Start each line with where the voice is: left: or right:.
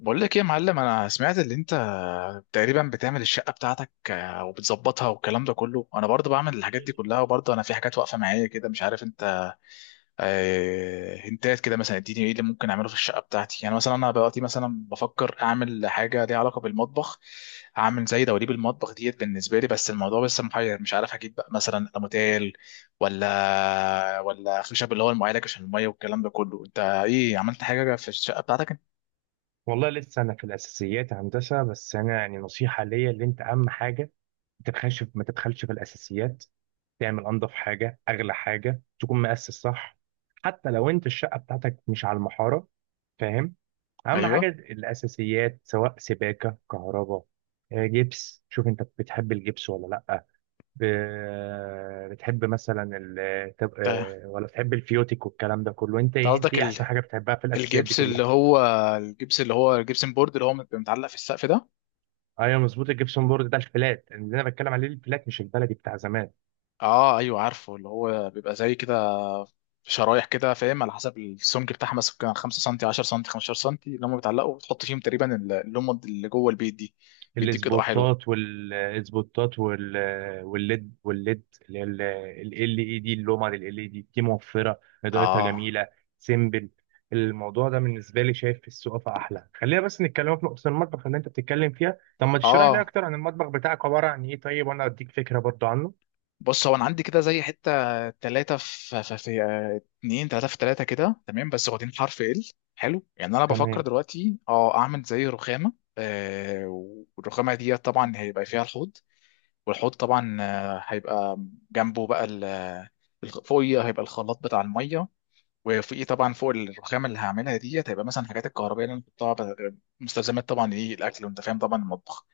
left: بقول لك ايه يا معلم، انا سمعت اللي انت تقريبا بتعمل الشقه بتاعتك وبتظبطها والكلام ده كله. انا برضه بعمل الحاجات دي كلها، وبرضه انا في حاجات واقفه معايا كده مش عارف انت. هنتات كده مثلا اديني ايه اللي ممكن اعمله في الشقه بتاعتي، يعني مثلا انا دلوقتي مثلا بفكر اعمل حاجه ليها علاقه بالمطبخ، اعمل زي دواليب المطبخ ديت بالنسبه لي. بس الموضوع لسه محير، مش عارف هجيب بقى مثلا الموتيل ولا خشب اللي هو المعالج عشان الميه والكلام ده كله. انت ايه عملت حاجه في الشقه بتاعتك؟
right: والله لسه انا في الاساسيات هندسه، بس انا يعني نصيحه ليا اللي انت: اهم حاجه ما تبخلش ما تبخلش في الاساسيات. تعمل انضف حاجه اغلى حاجه، تكون مؤسس صح، حتى لو انت الشقه بتاعتك مش على المحاره، فاهم؟ اهم حاجه
left: ايوه.
right: الاساسيات، سواء سباكه كهرباء. جبس. شوف انت بتحب الجبس ولا لا؟ بتحب مثلا ال... تب- آه، ولا بتحب الفيوتيك والكلام ده كله؟ انت
left: انت
right: إيه، انت
left: قصدك
right: ايه احسن حاجه بتحبها في الاساسيات دي
left: الجبس اللي
right: كلها؟
left: هو الجبس اللي هو الجبسن بورد اللي هو بيبقى متعلق في السقف ده.
right: ايوه مظبوط، الجبسون بورد ده الفلات اللي انا بتكلم عليه، الفلات مش البلدي بتاع زمان.
left: اه ايوه عارفه، اللي هو بيبقى زي كده شرايح كده فاهم، على حسب السمك بتاعها مثلا كان 5 سم 10 سم 15 سم اللي هم بيتعلقوا، وتحط فيهم تقريبا اللمض اللي جوه البيت دي، بيديك اضاءه حلوه.
right: الاسبوتات والليد، اللي هي ال اي دي، اللومه لل اي دي دي موفره، اضاءتها
left: اه
right: جميله، سيمبل. الموضوع ده بالنسبه لي شايف في السقف احلى. خلينا بس نتكلم في نقطه المطبخ اللي انت بتتكلم فيها. طب ما تشرح لي
left: اه.
right: اكتر عن المطبخ بتاعك عباره عن ايه، طيب، وانا اديك فكره برضو عنه.
left: بص هو انا عندي كده زي حته ثلاثه اتنين ثلاثه في ثلاثه كده تمام، بس واخدين حرف ال حلو. يعني انا بفكر
right: تمام.
left: دلوقتي اعمل زي رخامه آه والرخامه دي طبعا هيبقى فيها الحوض، والحوض طبعا هيبقى جنبه بقى فوقيه هيبقى الخلاط بتاع الميه، وفوقيه طبعا فوق الرخامه اللي هعملها ديت هيبقى مثلا حاجات الكهربائيه اللي انا بحطها، مستلزمات طبعا ايه الاكل وانت فاهم طبعا المطبخ.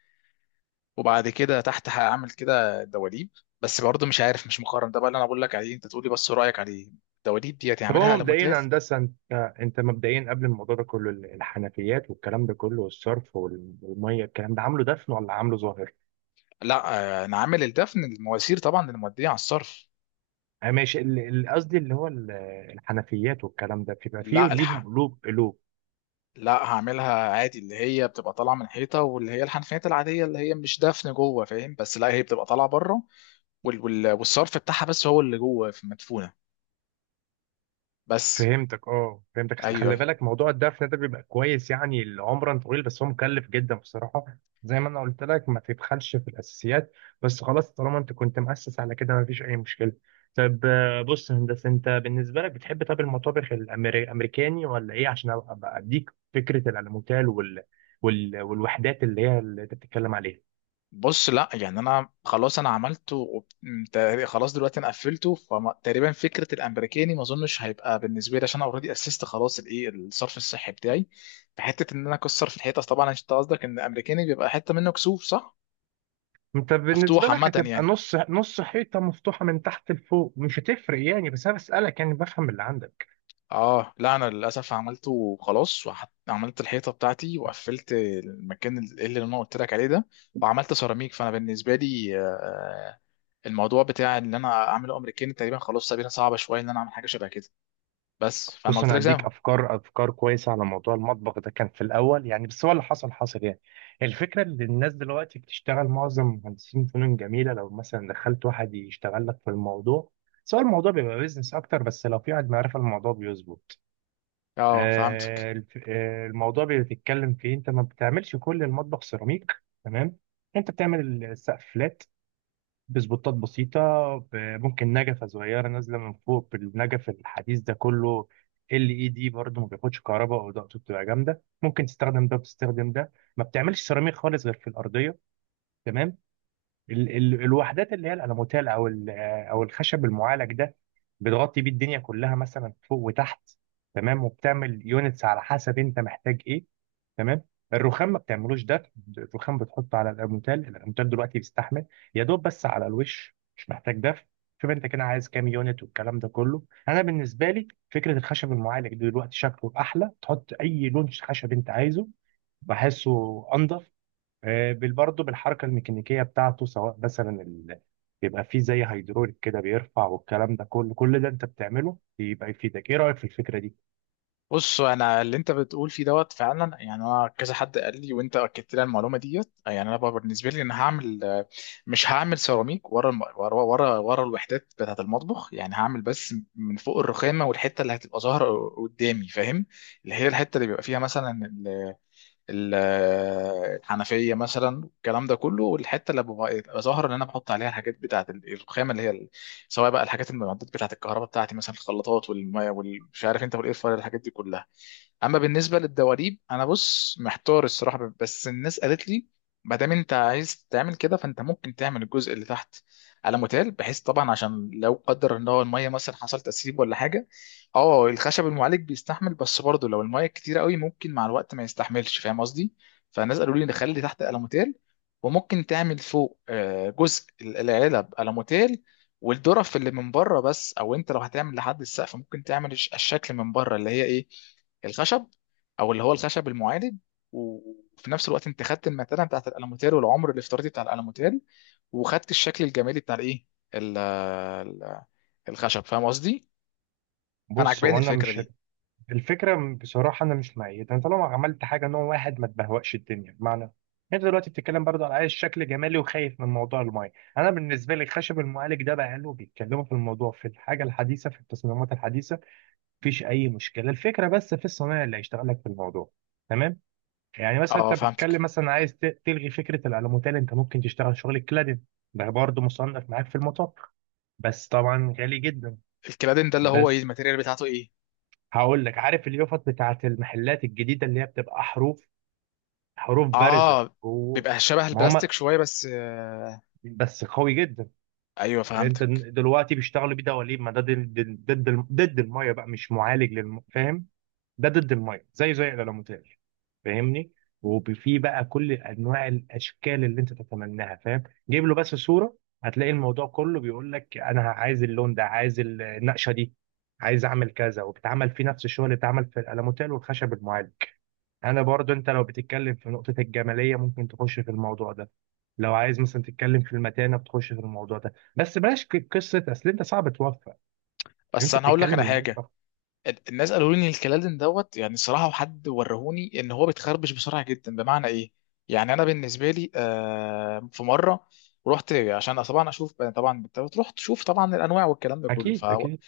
left: وبعد كده تحت هعمل كده دواليب، بس برضه مش عارف، مش مقارن ده بقى اللي انا بقول لك عليه، انت تقولي بس رايك عليه. الدواليب دي
right: طب
left: هتعملها
right: هو
left: على مونتال؟
right: مبدئيا هندسه، انت انت مبدئيا قبل الموضوع ده كله الحنفيات والكلام ده كله، والصرف والميه، الكلام ده عامله دفن ولا عامله ظاهر؟
left: لا. انا عامل الدفن، المواسير طبعا الموديه على الصرف.
right: ماشي. قصدي اللي هو الحنفيات والكلام ده بيبقى فيه
left: لا
right: ليهم
left: الحق،
right: قلوب قلوب؟
left: لا هعملها عادي اللي هي بتبقى طالعه من حيطه، واللي هي الحنفيات العاديه اللي هي مش دفن جوه فاهم، بس لا هي بتبقى طالعه بره، والصرف بتاعها بس هو اللي جوه في مدفونه بس.
right: فهمتك، اه، فهمتك. اصل
left: ايوه،
right: خلي
left: أيوه.
right: بالك موضوع الدفن ده بيبقى كويس يعني لعمرا طويل، بس هو مكلف جدا بصراحه. زي ما انا قلت لك، ما تبخلش في الاساسيات. بس خلاص، طالما انت كنت مؤسس على كده ما فيش اي مشكله. طب بص يا هندسه، انت بالنسبه لك بتحب طب المطابخ الامريكاني ولا ايه، عشان أبقى اديك فكره الالموتال والوحدات اللي هي اللي انت بتتكلم عليها؟
left: بص لا يعني انا خلاص انا عملته خلاص دلوقتي انا قفلته، فتقريبا فكره الامريكاني ما اظنش هيبقى بالنسبه لي، عشان انا اوريدي اسست خلاص الايه الصرف الصحي بتاعي. في حته ان انا اكسر في الحيطه، طبعا انت قصدك ان الامريكاني بيبقى حته منه كسوف صح؟
right: انت بالنسبه
left: مفتوح
right: لك
left: عامه
right: هتبقى
left: يعني.
right: نص نص، حيطه مفتوحه من تحت لفوق، مش هتفرق يعني، بس انا بسالك يعني بفهم اللي عندك.
left: اه لا انا للاسف عملته وخلاص، عملت الحيطه بتاعتي وقفلت المكان اللي انا قلت لك عليه ده، وعملت سيراميك. فانا بالنسبه لي الموضوع بتاع ان انا اعمله امريكاني تقريبا خلاص سابينها، صعبه شويه ان انا اعمل حاجه شبه كده. بس فانا
right: بص
left: قلت
right: انا
left: لك زي
right: هديك
left: ما.
right: افكار كويسه على موضوع المطبخ ده، كان في الاول يعني، بس هو اللي حصل حصل يعني. الفكره ان الناس دلوقتي بتشتغل معظم مهندسين فنون جميله، لو مثلا دخلت واحد يشتغل لك في الموضوع، سواء الموضوع بيبقى بيزنس اكتر، بس لو في واحد معرفه الموضوع بيظبط.
left: اه فهمتك.
right: الموضوع بيتكلم في إيه؟ انت ما بتعملش كل المطبخ سيراميك، تمام؟ انت بتعمل السقف فلات بسبوتات بسيطة، ب- ممكن نجفة صغيرة نازلة من فوق، بالنجف الحديث ده كله. ال اي دي برضه ما بياخدش كهرباء، او ضغطه بتبقى جامدة، ممكن تستخدم ده وتستخدم ده. ما بتعملش سيراميك خالص غير في الأرضية، تمام؟ ال ال الوحدات اللي هي الالموتال او او الخشب المعالج ده، بتغطي بيه الدنيا كلها مثلا فوق وتحت، تمام. وبتعمل يونتس على حسب انت محتاج ايه، تمام؟ الرخام ما بتعملوش ده، الرخام بتحطه على الالموتال، الالموتال دلوقتي بيستحمل. يا دوب بس على الوش، مش محتاج دفع. شوف انت كده عايز كام يونت والكلام ده كله. انا بالنسبه لي فكره الخشب المعالج دلوقتي شكله احلى، تحط اي لون خشب انت عايزه، بحسه انضف. برضه بالحركة الميكانيكية بتاعته، سواء مثلا بيبقى فيه زي هيدروليك كده بيرفع، والكلام ده كله. كل ده انت بتعمله بيبقى يفيدك. ايه رأيك في الفكرة دي؟
left: بص انا اللي انت بتقول فيه دوت فعلا، يعني انا كذا حد قال لي وانت اكدت لي المعلومه ديت، يعني انا بقى بالنسبه لي انا هعمل مش هعمل سيراميك ورا الم... ورا ورا ورا الوحدات بتاعه المطبخ، يعني هعمل بس من فوق الرخامه والحته اللي هتبقى ظاهره قدامي فاهم، اللي هي الحته اللي بيبقى فيها مثلا ال... ال... آه، الحنفيه مثلا الكلام ده كله، والحته اللي ببقى بتبقى ظاهره اللي انا بحط عليها الحاجات بتاعه الرخامه اللي هي سواء بقى الحاجات، المعدات بتاعه الكهرباء بتاعتي، مثلا الخلاطات والميه والمش عارف انت والاير فراير، الحاجات دي كلها. اما بالنسبه للدواليب انا بص محتار الصراحه، بس الناس قالت لي ما دام انت عايز تعمل كده، فانت ممكن تعمل الجزء اللي تحت على متال، بحيث طبعا عشان لو قدر ان هو الميه مثلا حصل تسريب ولا حاجه. اه الخشب المعالج بيستحمل، بس برضه لو الميه كتيره قوي ممكن مع الوقت ما يستحملش فاهم قصدي. فالناس قالوا لي نخلي تحت الموتيل، وممكن تعمل فوق جزء العلب الموتيل والدرف اللي من بره بس، او انت لو هتعمل لحد السقف ممكن تعمل الشكل من بره اللي هي ايه، الخشب، او اللي هو الخشب المعادن، وفي نفس الوقت انت خدت المتانه بتاعت الالوميتال والعمر الافتراضي بتاع الالوميتال، وخدت الشكل الجمالي بتاع الايه ال- ال- الخشب، فاهم قصدي؟ فانا
right: بص
left: عجباني
right: هو انا
left: الفكره
right: مش
left: دي.
right: الفكرة بصراحة انا مش مؤيدها. انت لو عملت حاجة نوع واحد ما تبهوأش الدنيا. بمعنى، انت دلوقتي بتتكلم برضه على عايز شكل جمالي، وخايف من موضوع المايه. انا بالنسبه لي خشب المعالج ده بقى له بيتكلموا في الموضوع، في الحاجه الحديثه في التصميمات الحديثه، مفيش اي مشكله. الفكره بس في الصنايعي اللي هيشتغل لك في الموضوع، تمام؟ يعني مثلا
left: اه
right: انت
left: فهمتك.
right: بتتكلم مثلا عايز تلغي فكره الالوميتال، انت ممكن تشتغل شغل الكلادين. ده برضه مصنف معاك في المطاق، بس طبعا غالي جدا.
left: الكلادين ده اللي هو ايه،
right: بس
left: الماتيريال بتاعته ايه؟
right: هقول لك: عارف اليافط بتاعت المحلات الجديده اللي هي بتبقى حروف، حروف بارزه
left: اه
right: جوه؟
left: بيبقى شبه
right: ما هم
left: البلاستيك شويه بس.
right: بس قوي جدا.
left: ايوه
right: انت
left: فهمتك.
right: دلوقتي بيشتغلوا بيه دواليب، ما ده ضد الميه بقى، مش معالج فاهم؟ ده ضد الميه، زي الالوميتاج، فاهمني؟ وفي بقى كل انواع الاشكال اللي انت تتمناها، فاهم؟ جيب له بس صوره، هتلاقي الموضوع كله بيقول لك: انا عايز اللون ده، عايز النقشه دي، عايز اعمل كذا، وبتعمل فيه نفس الشغل اللي اتعمل في الالوميتال والخشب المعالج. انا برضو، انت لو بتتكلم في نقطه الجماليه ممكن تخش في الموضوع ده. لو عايز مثلا تتكلم في المتانه بتخش في الموضوع ده، بس بلاش قصه، اصل انت صعب توفق يعني،
left: بس
right: انت
left: انا هقول لك
right: بتتكلم
left: على حاجه،
right: المطبخ.
left: الناس قالوا لي ان الكلادن دوت يعني صراحه، وحد ورهوني ان هو بيتخربش بسرعه جدا. بمعنى ايه، يعني انا بالنسبه لي في مره رحت عشان طبعا اشوف طبعا، رحت تشوف طبعا الانواع والكلام ده كله ف،
right: اكيد اكيد.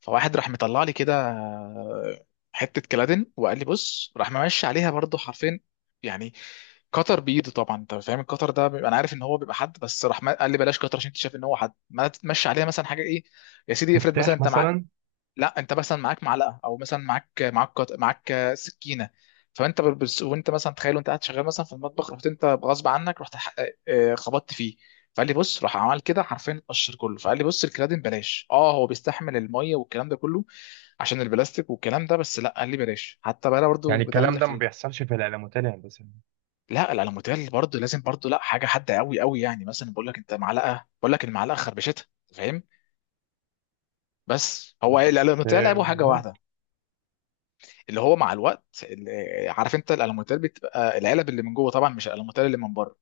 left: فواحد راح مطلع لي كده حته كلادن، وقال لي بص، راح ممشي عليها برضو حرفين، يعني كتر بايده، طبعا انت فاهم الكتر ده بيبقى، انا عارف ان هو بيبقى حد، بس راح قال لي بلاش كتر عشان انت شايف ان هو حد. ما تمشي عليها مثلا حاجه ايه، يا سيدي افرض مثلا
right: مفتاح
left: انت معاك،
right: مثلا.
left: لا انت مثلا معاك معلقه، او مثلا معاك سكينه، فانت بس وانت مثلا تخيل وانت قاعد شغال مثلا في المطبخ، رحت انت غصب عنك رحت خبطت فيه، فقال لي بص راح عمل كده حرفيا اتقشر كله. فقال لي بص الكرادين بلاش، اه هو بيستحمل الميه والكلام ده كله عشان البلاستيك والكلام ده، بس لا قال لي بلاش، حتى بقى
right: يعني
left: برضه ده
right: الكلام
left: اللي
right: ده ما بيحصلش في العلامات الهندسية.
left: لا الالوميتال برضه لازم برضه، لا حاجه حاده قوي قوي، يعني مثلا بقول لك انت معلقه، بقول لك المعلقه خربشتها فاهم، بس هو ايه
right: بس
left: الالوميتال لعبه حاجه واحده،
right: ممكن.
left: اللي هو مع الوقت عارف انت الالومنتال بتبقى العلب اللي من جوه طبعا، مش الالومنتال اللي من بره،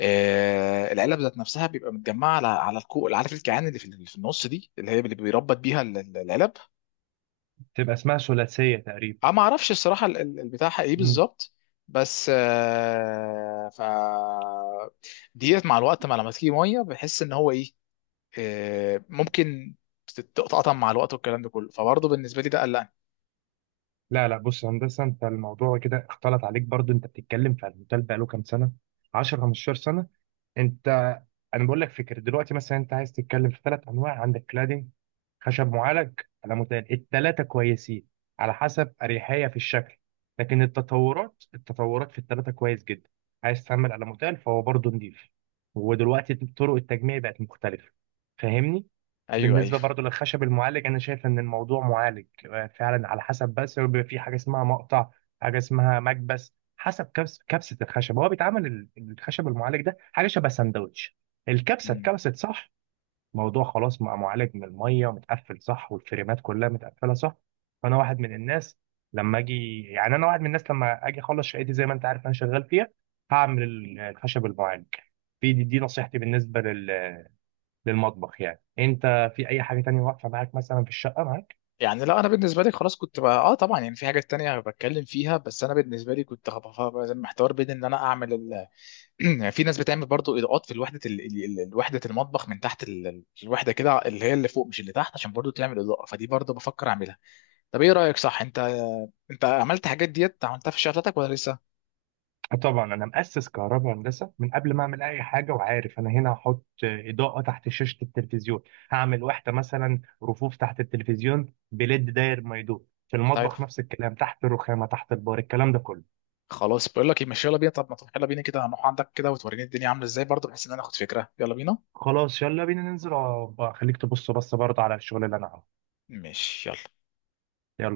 left: العلب ذات نفسها بيبقى متجمعه على الكوع، عارف الكيعان اللي في النص دي اللي هي اللي بيربط بيها العلب.
right: تبقى اسمها ثلاثية تقريبا.
left: انا ما اعرفش الصراحه البتاع ايه
right: مم.
left: بالظبط، بس آه ف ديت مع الوقت، مع لما تيجي ميه بحس ان هو ايه، ممكن تتقطع مع الوقت والكلام ده كله، فبرضه بالنسبه لي ده قلقني.
right: لا لا، بص يا هندسة، انت الموضوع كده اختلط عليك برضو. انت بتتكلم في الموتيل بقاله كام سنة، 10 15 سنة انت. انا بقول لك فكر دلوقتي، مثلا انت عايز تتكلم في ثلاث انواع: عندك كلادنج، خشب معالج، على متقال. الثلاثه كويسين على حسب اريحيه في الشكل، لكن التطورات في الثلاثه كويس جدا. عايز تعمل على موتيل، فهو برضه نضيف. ودلوقتي طرق التجميع بقت مختلفه، فاهمني؟
left: ايوه ايوه.
right: بالنسبه برضه للخشب المعالج، انا شايف ان الموضوع معالج فعلا على حسب، بس بيبقى في حاجه اسمها مقطع، حاجه اسمها مكبس، حسب كبس كبسه الخشب. هو بيتعمل الخشب المعالج ده حاجه شبه سندوتش، الكبسه اتكبست صح، موضوع خلاص مع معالج من الميه ومتقفل صح، والفريمات كلها متقفله صح. فانا واحد من الناس لما اجي، يعني انا واحد من الناس لما اجي اخلص شقتي، زي ما انت عارف انا شغال فيها، هعمل الخشب المعالج في دي, نصيحتي بالنسبه للمطبخ، يعني انت في اي حاجه تانية واقفه معاك مثلا في الشقه معاك؟
left: يعني لا انا بالنسبه لي خلاص كنت بقى طبعا يعني في حاجات تانية بتكلم فيها، بس انا بالنسبه لي كنت محتار بين ان انا اعمل يعني في ناس بتعمل برضو اضاءات في الوحده وحده المطبخ، من تحت الوحده كده اللي هي اللي فوق مش اللي تحت، عشان برضو تعمل اضاءه، فدي برضو بفكر اعملها. طب ايه رايك صح؟ انت عملت حاجات ديت عملتها في الشقه بتاعتك ولا لسه؟
right: آه طبعا، انا مؤسس كهرباء هندسه من قبل ما اعمل اي حاجه، وعارف انا هنا هحط اضاءه تحت شاشه التلفزيون، هعمل واحده مثلا رفوف تحت التلفزيون بليد داير ما يدور في
left: طيب.
right: المطبخ، نفس الكلام تحت الرخامه تحت البار، الكلام ده كله.
left: خلاص بقول لك ايه، ماشي يلا بينا، طب ما تروح يلا بينا كده، هنروح عندك كده وتوريني الدنيا عامله ازاي برضو، بحيث ان انا اخد فكره، يلا بينا.
right: خلاص، يلا بينا ننزل، بقى خليك تبص بس برضه على الشغل اللي انا عامله.
left: ماشي يلا.
right: يلا.